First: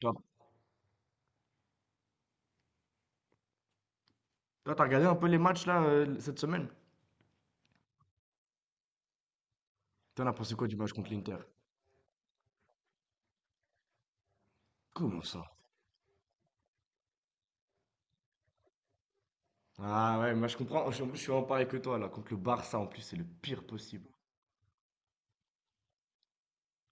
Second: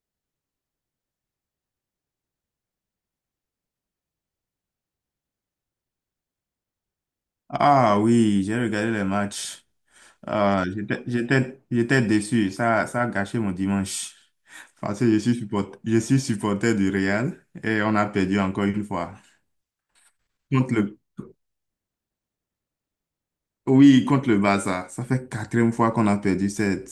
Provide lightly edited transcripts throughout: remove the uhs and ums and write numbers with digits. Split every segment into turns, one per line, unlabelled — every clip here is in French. Toi, toi, t'as regardé un peu les matchs là cette semaine?
Ah oui, j'ai regardé les matchs.
T'en as pensé
Ah,
quoi du match contre l'Inter?
j'étais déçu. Ça a gâché mon dimanche. Parce que
Comment ça?
je suis supporter du Real et on a perdu encore une fois.
Ah ouais, moi je
Contre
comprends,
le,
je suis en pareil que toi là. Contre le Barça en plus, c'est le pire
oui,
possible.
contre le Barça. Ça fait quatrième fois qu'on a perdu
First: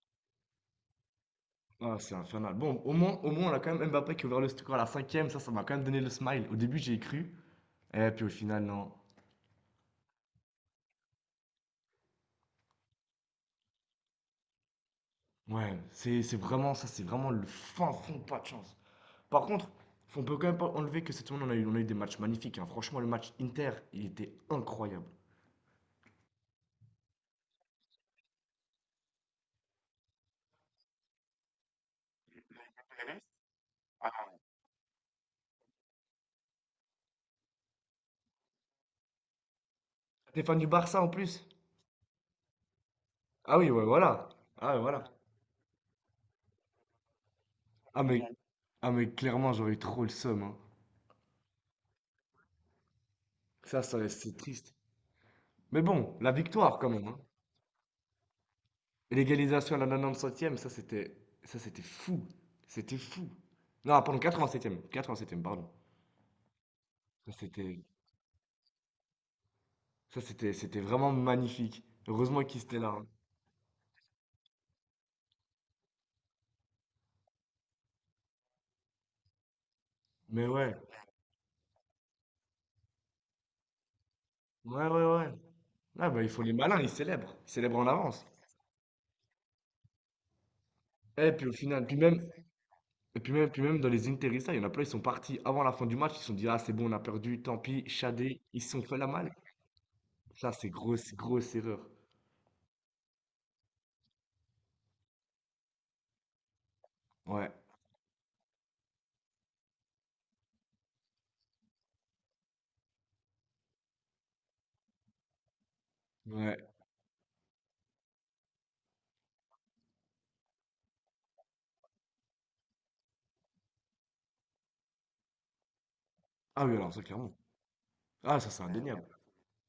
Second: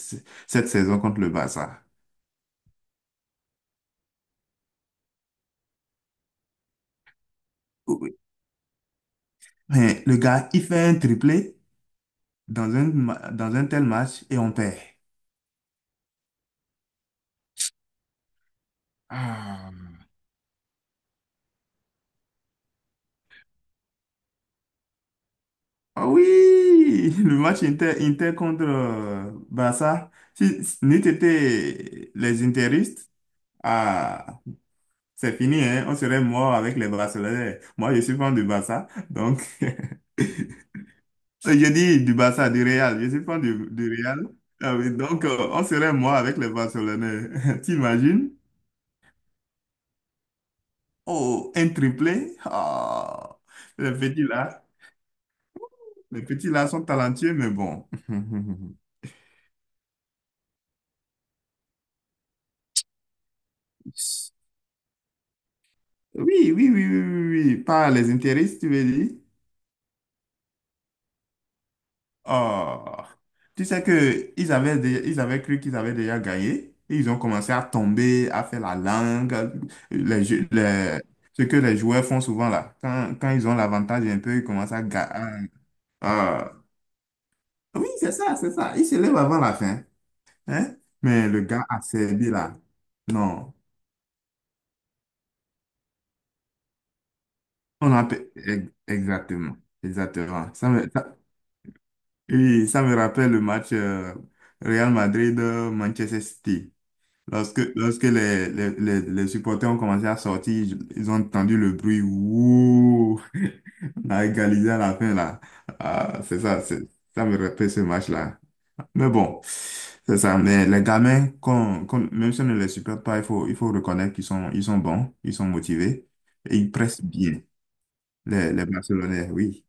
cette saison contre le Barça.
Ah, c'est infernal. Bon, au moins, on a quand même Mbappé qui a ouvert le score à la cinquième. Ça m'a quand même donné le smile. Au début, j'y ai cru. Et
Oui.
puis au final, non.
Mais le gars, il fait un triplé dans dans un tel match et on perd.
Ouais, c'est vraiment ça, c'est vraiment le fin fond, pas de chance. Par contre,
Ah.
on peut quand même pas enlever que cette semaine, on a eu des matchs magnifiques, hein. Franchement, le match Inter, il était incroyable.
Ah oui, le match Inter contre Barça. Si nous étions les Interistes, ah, c'est fini, hein, on serait mort avec les Barcelonais. Moi, je suis fan du Barça, donc
T'es fan du Barça en plus?
je dis du Barça, du Real. Je suis fan
Ah
du,
oui, ouais,
du Real.
voilà. Ah
Ah
ouais,
oui,
voilà.
donc on serait mort avec les Barcelonais.
Ah mais,
T'imagines?
génial. Ah mais clairement, j'aurais eu trop le seum, hein.
Oh, un triplé. Ah,
Ça,
les
ça,
petits
c'est
là,
triste. Mais bon,
les
la
petits là
victoire
sont
quand même, hein.
talentueux, mais bon.
Et l'égalisation à la 97e, ça c'était fou. C'était fou. Non, pardon, 87e. 87e, pardon.
Oui, oui, oui, oui,
Ça
oui, oui, oui.
c'était
Par les intérêts, tu veux dire?
ça c'était vraiment magnifique. Heureusement qu'ils étaient là,
Oh,
hein.
tu sais que ils avaient cru qu'ils avaient déjà gagné. Et ils ont commencé à tomber, à faire la langue, les,
Mais
jeux-
ouais.
les- ce que les joueurs font souvent là. Quand ils ont l'avantage un peu, ils commencent à
Ouais, ouais, ouais.
gagner.
Ah bah ils font les malins, ils célèbrent. Ils célèbrent
Oui,
en
c'est
avance.
ça, c'est ça. Ils se lèvent avant la fin. Hein? Mais
Et
le
puis au
gars a
final, puis même,
servi là.
et
Non.
puis même dans les Interista, il y en a plein, ils sont partis avant la fin du match, ils se sont dit, ah c'est bon, on a perdu, tant pis,
On a... pe-
Shadé, ils se sont fait la malle.
Exactement.
Ça,
Exactement.
c'est grosse, grosse erreur.
Oui, ça me rappelle le match Real Madrid-Manchester City.
Ouais,
Lorsque les supporters ont commencé à sortir, ils ont entendu le bruit. Ouh, on a égalisé à la fin là. Ah, c'est ça,
ouais.
ça me rappelle ce match-là. Mais bon, c'est ça. Mais les gamins, même si on ne les supporte pas, il faut reconnaître ils sont bons, ils sont motivés et
Ah
ils
oui, alors ça,
pressent
clairement.
bien.
Ah, ça,
Les,
c'est,
les
ouais, ouais, indéniable.
Barcelonais, oui,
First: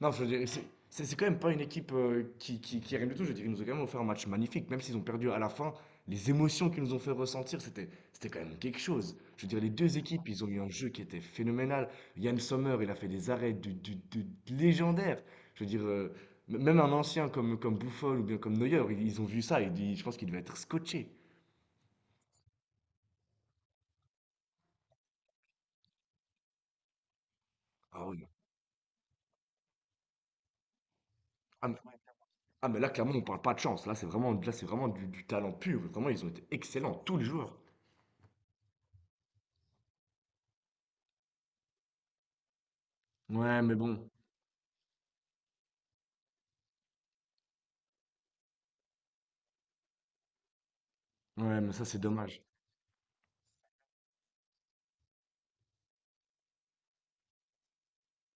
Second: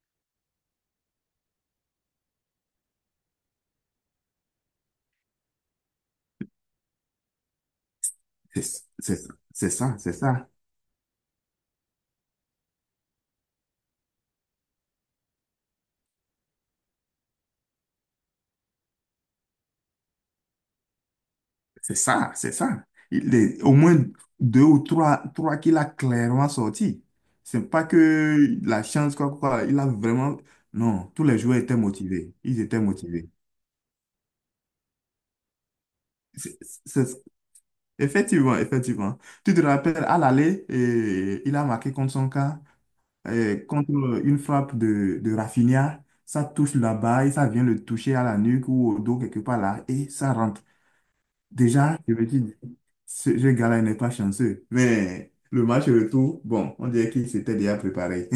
Non, je veux dire, c'est quand même pas une équipe qui est rien du tout. Je veux dire, ils nous ont quand même offert un match magnifique. Même s'ils ont perdu à la fin, les émotions qu'ils nous ont fait ressentir, c'était quand même
c'est
quelque chose.
c'est-
Je veux dire, les
c'est
deux
ça, c'est
équipes, ils
ça.
ont eu un jeu qui était phénoménal. Yann Sommer, il a fait des arrêts de légendaires. Je veux dire, même un ancien comme Buffon ou bien comme Neuer, ils ont vu ça. Je pense qu'ils devaient être scotchés.
C'est ça, c'est ça. Il est au moins deux ou trois qu'il a clairement sorti. C'est pas
Ah oui.
que la chance, quoi, quoi. Il a vraiment. Non, tous les joueurs étaient motivés. Ils
Ah,
étaient
mais là, clairement, on
motivés.
parle pas de chance. Là, c'est vraiment du talent pur. Vraiment, ils ont été
C'est-
excellents, tous
c'est-
les joueurs.
Effectivement, effectivement. Tu te rappelles, à l'aller, eh, il a marqué contre son cas,
Ouais,
eh,
mais
contre
bon.
une frappe de Rafinha. Ça touche là-bas et ça vient le toucher à la nuque ou au dos, quelque part là, et ça rentre.
Ouais, mais ça, c'est
Déjà, je me
dommage.
dis, ce gars-là n'est pas chanceux. Mais le match retour, bon, on dirait qu'il s'était déjà préparé.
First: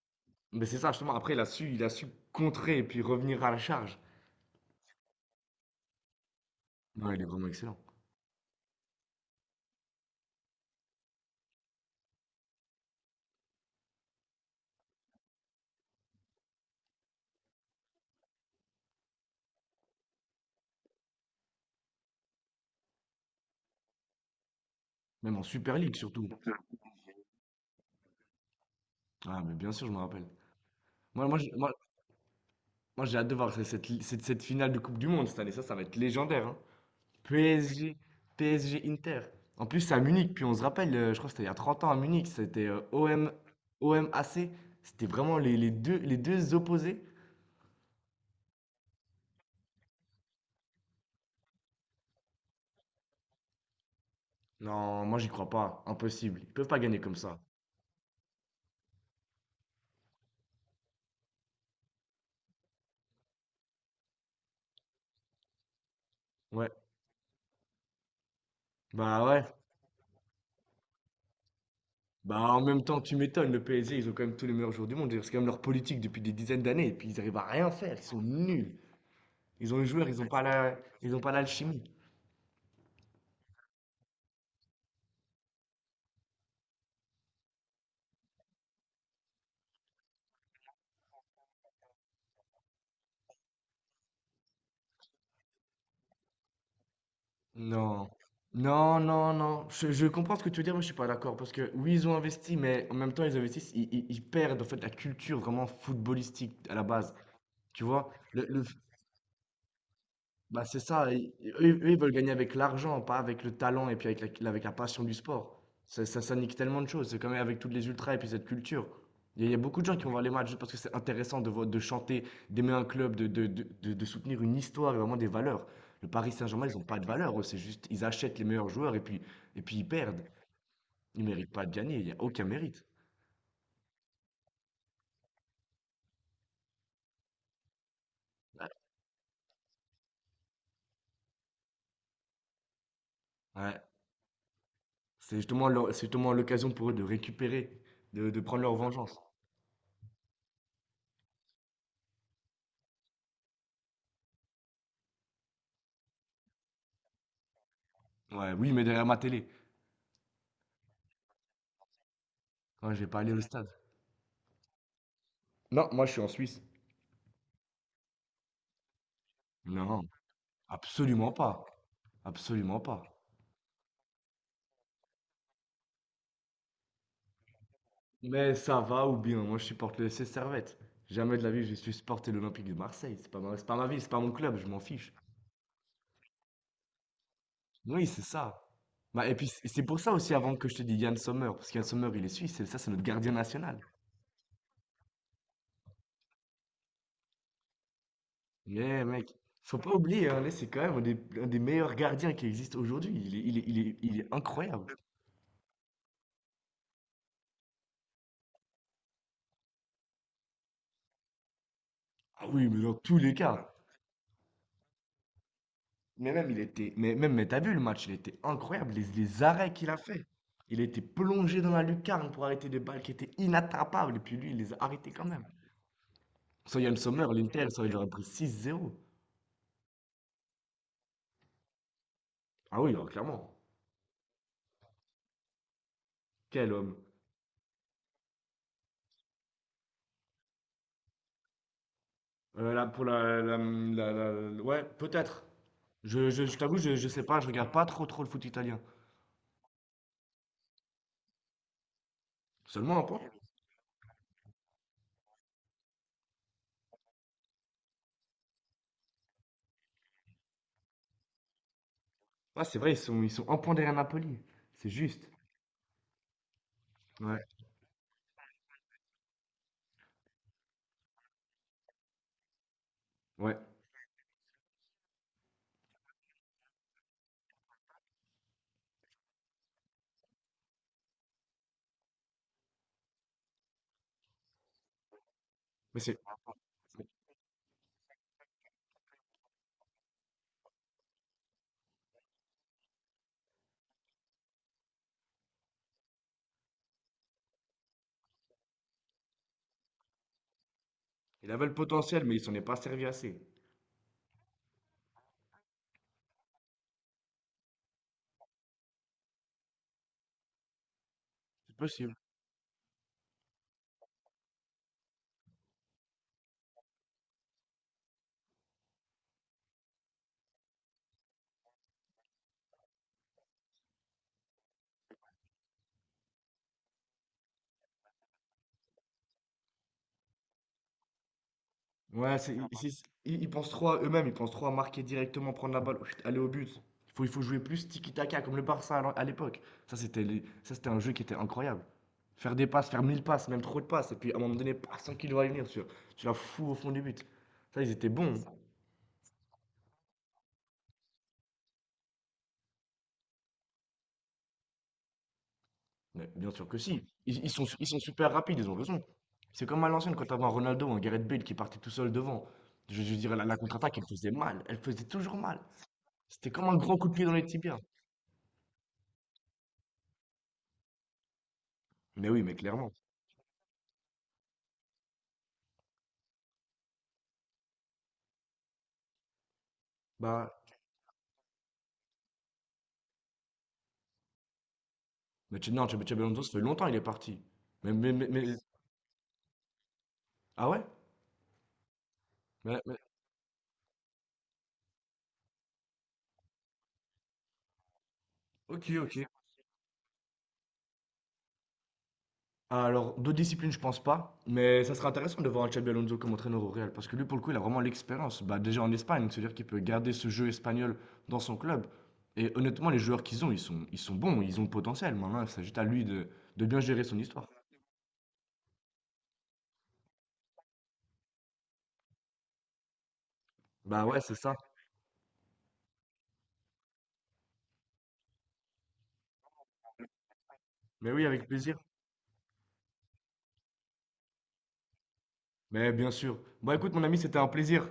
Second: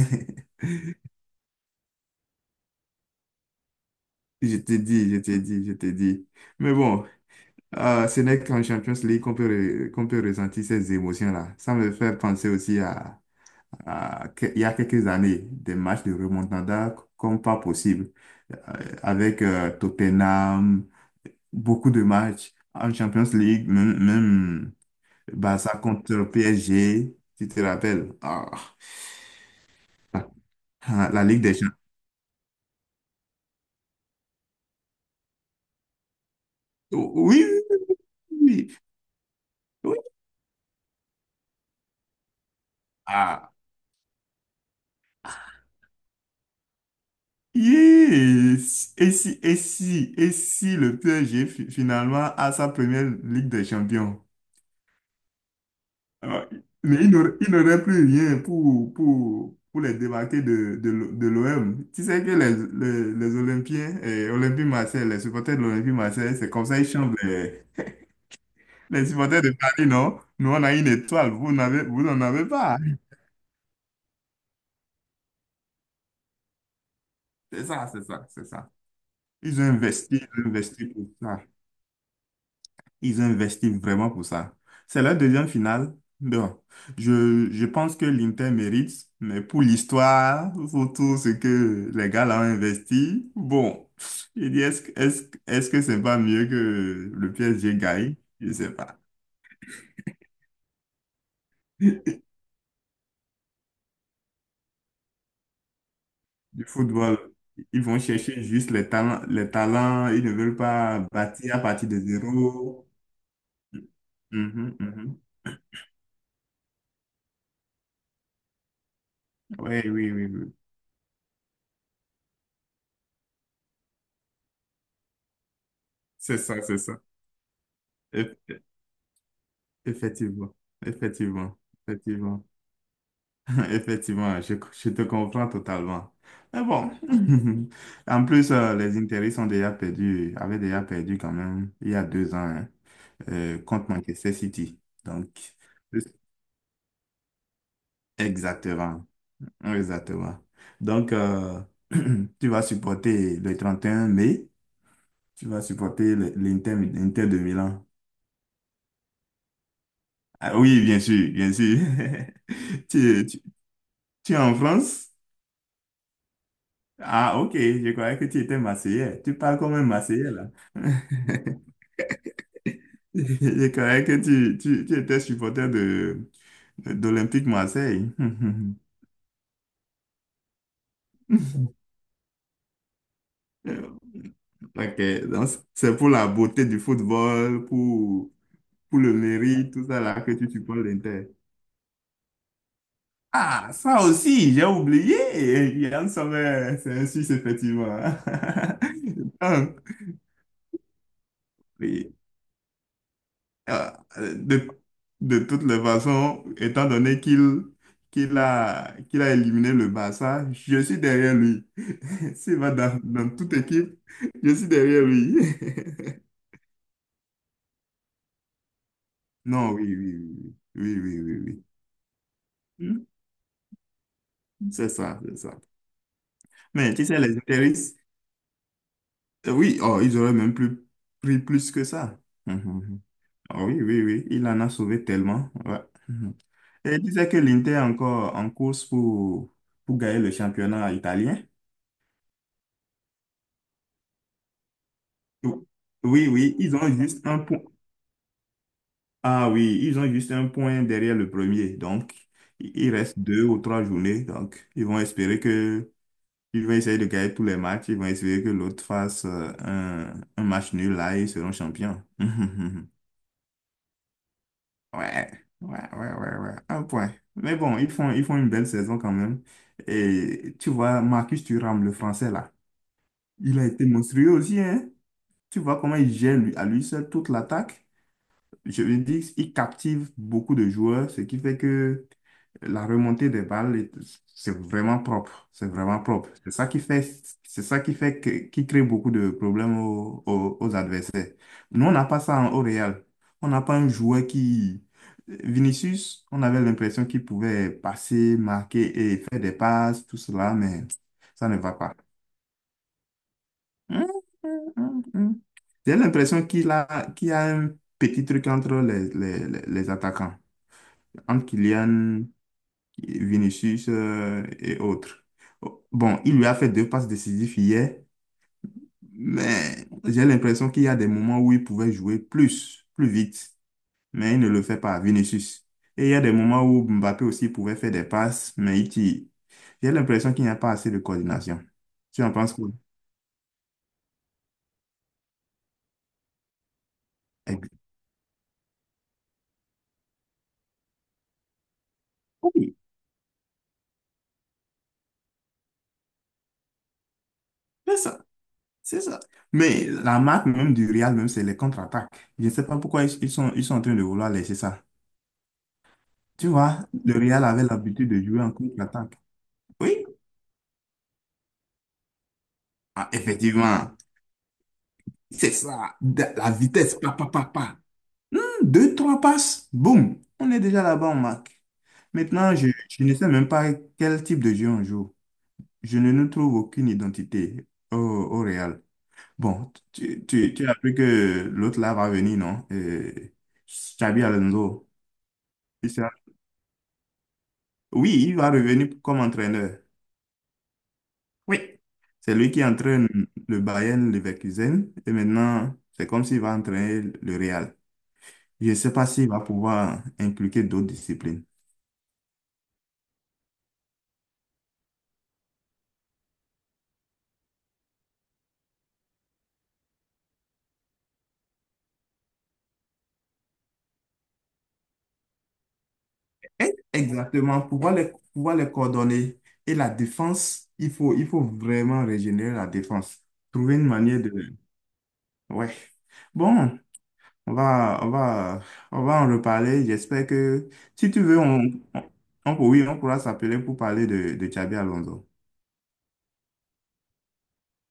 Mais c'est ça, justement. Après, il a su contrer et puis revenir à la charge.
Je t'ai dit, je t'ai dit, je t'ai dit. Mais bon,
Non, il est vraiment excellent.
ce n'est qu'en Champions League qu'on peut ressentir ces émotions-là. Ça me fait penser aussi il y a quelques années, des matchs de remontada comme pas possible. Euh, avec Tottenham, beaucoup de matchs en Champions League, même,
Même en Super
Barça
League,
contre
surtout.
PSG, tu te rappelles? Ah,
Ah, mais bien sûr, je me rappelle.
ah, la
Moi, moi,
Ligue
je-
des
moi,
Champions.
moi, j'ai hâte de voir cette finale de Coupe du Monde cette année. Ça va être légendaire, hein.
Oui,
PSG,
oui, oui.
PSG Inter. En plus, c'est
Oui.
à
Oui.
Munich. Puis on se rappelle, je crois que c'était il y a 30 ans à Munich. C'était OM,
Ah,
OMAC. C'était vraiment les deux opposés.
yes. Et si le PSG finalement a sa première Ligue des Champions?
Non, moi j'y crois pas. Impossible.
Ah,
Ils peuvent pas
mais
gagner
il
comme
n'aurait
ça.
il n'aurait plus rien pour, pour les débarquer de l'OM. Tu sais que les Olympiens, et Olympique Marseille, les supporters de l'Olympique Marseille, c'est comme
Ouais.
ça ils chantent. Les
Bah
supporters
ouais.
de Paris, non? Nous, on a une étoile, vous n'en
Bah
avez
en
pas.
même temps, tu m'étonnes, le PSG, ils ont quand même tous les meilleurs joueurs du monde. C'est quand même leur politique depuis des dizaines d'années. Et puis ils arrivent à
C'est
rien
ça,
faire. Ils
c'est
sont
ça, c'est ça.
nuls. Ils ont les joueurs,
Ils ont investi pour
ils ont pas
ça.
l'alchimie.
Ils ont investi vraiment pour ça. C'est la deuxième finale. Donc, je pense que l'Inter mérite, mais pour l'histoire, pour tout ce que les gars là ont investi, bon, je dis, est-ce que c'est pas mieux que le PSG
Non.
gagne? Je sais pas.
Non, non, non. Je comprends ce que tu veux dire, mais je suis pas d'accord. Parce que oui, ils ont investi, mais en même temps, ils investissent, ils perdent en fait la culture vraiment footballistique
Du
à la base.
football. Ils
Tu
vont
vois,
chercher
le
juste les talents, les talents. Ils ne veulent
bah, c'est
pas
ça, i
bâtir à
eux
partir
eux, ils
de
veulent gagner avec
zéro.
l'argent, pas avec le talent et puis avec la
Mhm,
passion du
mhm.
sport. Ça nique tellement de choses, c'est quand même avec toutes les ultras et puis cette culture. Il y a beaucoup de
Ouais,
gens qui vont
oui,
voir
oui,
les matchs
oui,
juste parce que c'est intéressant de chanter, d'aimer un club, de soutenir une histoire et vraiment des valeurs. Le Paris
c'est ça,
Saint-Germain, ils
c'est
ont pas
ça.
de valeurs, eux, c'est juste ils achètent les
Eff-
meilleurs joueurs et puis ils perdent.
Effectivement,
Ils ne méritent
effectivement,
pas de gagner, il y a aucun
effectivement,
mérite.
effectivement. Je te comprends totalement. Mais bon, en plus, les intérêts sont déjà perdus, avaient déjà perdu quand même il y a 2 ans hein,
Ouais,
contre Manchester City. Donc,
c'est justement l'occasion pour eux de récupérer, de prendre leur
exactement.
vengeance.
Oui, exactement. Donc, tu vas supporter le 31 mai, tu vas supporter le- l'Inter, l'Inter de Milan.
Ouais, oui, mais derrière ma télé.
Ah, oui, bien sûr, bien sûr.
Hein, je vais pas
Tu,
aller au
tu-
stade.
tu es en France?
Non, moi je suis en Suisse.
Ah, ok, je croyais que tu étais Marseillais. Tu parles comme un
Non,
Marseillais, là.
absolument pas. Absolument pas.
Je croyais que tu étais supporter d'Olympique Marseille.
Mais ça va ou bien, moi je supporte le FC Servette. Jamais de la vie je suis supporté l'Olympique de Marseille. C'est pas ma ville, c'est pas mon club, je m'en
Ok,
fiche.
donc c'est pour la beauté du football,
Oui, c'est ça.
pour le
Bah, et puis c'est
mairie,
c'est
tout
pour
ça
ça
là que
aussi
tu
avant que je
supportes
te dise Yann
l'Inter.
Sommer, parce qu'Yann Sommer il est suisse, et ça c'est notre gardien
Ah,
national.
ça aussi, j'ai oublié. Yann Sommer, c'est un Suisse, effectivement.
Mais mec, faut pas
Donc,
oublier, hein, c'est quand même un des meilleurs
oui,
gardiens qui existe aujourd'hui. Il est, il est- il
euh,
est- il est
de,
incroyable.
de toutes les façons, étant donné qu'il a éliminé le Barça, je suis derrière lui.
Ah
S'il
oui,
va
mais dans tous
dans
les
toute
cas,
équipe, je suis derrière lui.
mais même, il était. Mais même, mais t'as vu le match, il était incroyable. Les arrêts
Non,
qu'il
oui,
a
oui,
fait. Il
oui,
était
oui, oui, oui,
plongé
oui.
dans la lucarne pour arrêter des balles
Oui.
qui étaient inattrapables. Et puis lui, il
Hmm,
les a
c'est
arrêtés
ça,
quand
c'est
même.
ça.
Sans
Mais
Yann
tu sais,
Sommer,
les
l'Inter,
intérêts.
ça, il aurait pris 6-0.
Oui, oh, ils auraient même plus pris plus que ça.
Ah oui,
Mhm.
alors, clairement.
Ah oui, oui, oui, il en a sauvé tellement. Ouais. Mhm.
Quel
Et
homme.
il disait que l'Inter est encore en course pour, gagner le championnat italien.
Là, pour la, la- la- la- la- ouais, peut-être.
Ou- Oui,
Je
oui, ils
t'avoue,
ont
je sais
juste un
pas, je
point.
regarde pas trop trop le foot italien.
Ah oui, ils ont juste un point derrière le premier. Donc, il
Seulement un
reste
point.
deux ou trois journées. Donc, ils vont essayer de gagner tous les matchs. Ils vont espérer que l'autre fasse un match nul là et ils seront champions.
Ouais, c'est vrai, ils sont, un point derrière Napoli. C'est juste.
Ouais, ouais, ouais, ouais, ouais, un point.
Ouais,
Mais bon, ils font une belle saison quand même. Et tu vois, Marcus Thuram, le français là,
ouais.
il a été monstrueux aussi, hein. Tu vois comment il gère à lui seul toute l'attaque. Je veux dire, il captive beaucoup de joueurs, ce qui fait que la remontée des balles, c'est vraiment propre. C'est
Mais
vraiment
c'est...
propre. C'est ça qui fait que, qui crée beaucoup de problèmes aux adversaires. Nous, on n'a pas ça au Real. On n'a pas un joueur qui... Vinicius, on avait l'impression qu'il pouvait passer, marquer et faire des passes, tout cela, mais ça
Il
ne
avait
va
le
pas.
potentiel, mais il s'en est pas servi assez.
Hum, hum, hum, hum. J'ai l'impression qu'il y a un petit truc entre les attaquants, entre
C'est possible.
Kylian, Vinicius et autres. Bon, il lui a fait deux passes décisives hier, mais j'ai l'impression qu'il y a des moments où il pouvait jouer plus vite, mais il ne le fait pas, Vinicius. Et il y a des moments où Mbappé aussi pouvait faire des passes, mais il tire. J'ai l'impression qu'il n'y a pas assez de coordination. Tu en
Ouais,
penses
c'est, ils,
quoi?
c'est- ils- ils pensent trop à eux-mêmes, ils pensent trop à marquer directement, prendre la balle, oh, chut, aller au but. Il faut jouer
Ex-
plus tiki-taka, comme le Barça à l'époque. Ça, c'était un jeu qui était incroyable. Faire des
Oui.
passes, faire 1000 passes, même trop de passes, et puis à un moment donné, paf, sans qu'il va y venir, tu la fous au fond du but. Ça, ils étaient bons.
C'est ça. Mais la marque même du Real, même, c'est les contre-attaques. Je ne sais pas pourquoi ils sont en train de vouloir laisser ça.
Mais
Tu
bien sûr que
vois,
si.
le
Ils,
Real
ils
avait
sont, ils sont
l'habitude de
super
jouer en
rapides, ils ont raison.
contre-attaque.
C'est comme à
Oui,
l'ancienne, quand t'avais un Ronaldo ou un Gareth Bale qui partait tout seul devant. Je,
ah,
je dirais, la
effectivement.
contre-attaque, elle faisait mal. Elle faisait toujours
C'est
mal.
ça. La
C'était comme un
vitesse,
grand coup
pa,
de pied
pa,
dans
pa,
les tibias.
pa. Hmm, deux, trois passes, boum. On est déjà là-bas, on marque.
Mais oui,
Maintenant,
mais clairement.
je ne sais même pas quel type de jeu on joue. Je ne nous trouve aucune identité au Real. Bon,
Bah,
tu as appris que l'autre là va venir, non? Xabi Alonso.
Mais Che- non,
Il
Che-
sera-
Che Belhonzo, ça fait longtemps, il est parti. Mais, mais,
Oui,
mais,
il va
mais-
revenir comme entraîneur.
ah ouais?
Oui. C'est lui qui
Mais- mais-
entraîne le Bayern Leverkusen et maintenant, c'est comme s'il va entraîner le Real. Je ne
ok,
sais pas
ok.
s'il va pouvoir impliquer d'autres disciplines.
Alors, d'autres disciplines, je pense pas. Mais ça serait intéressant de voir un Xabi Alonso comme entraîneur au Real. Parce que lui, pour le coup, il a vraiment l'expérience. Bah, déjà en Espagne, c'est-à-dire qu'il peut garder ce jeu espagnol dans son club. Et honnêtement, les joueurs qu'ils ont, ils sont, bons, ils ont le potentiel. Maintenant, il s'agit à lui de bien gérer son histoire.
Exactement, pouvoir pouvoir les coordonner. Et la défense, il faut vraiment régénérer la défense. Trouver une
Bah ouais,
manière
c'est ça.
de... Ouais. Bon, On va, on va, on va en reparler. J'espère que si
Mais
tu
oui,
veux,
avec plaisir.
on, oui, on pourra s'appeler pour parler de Xabi Alonso.
Mais bien sûr. Bon, écoute, mon ami, c'était un plaisir.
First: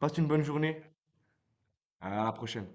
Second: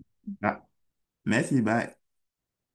Passe une bonne
Ah,
journée.
merci, bye.
À la prochaine.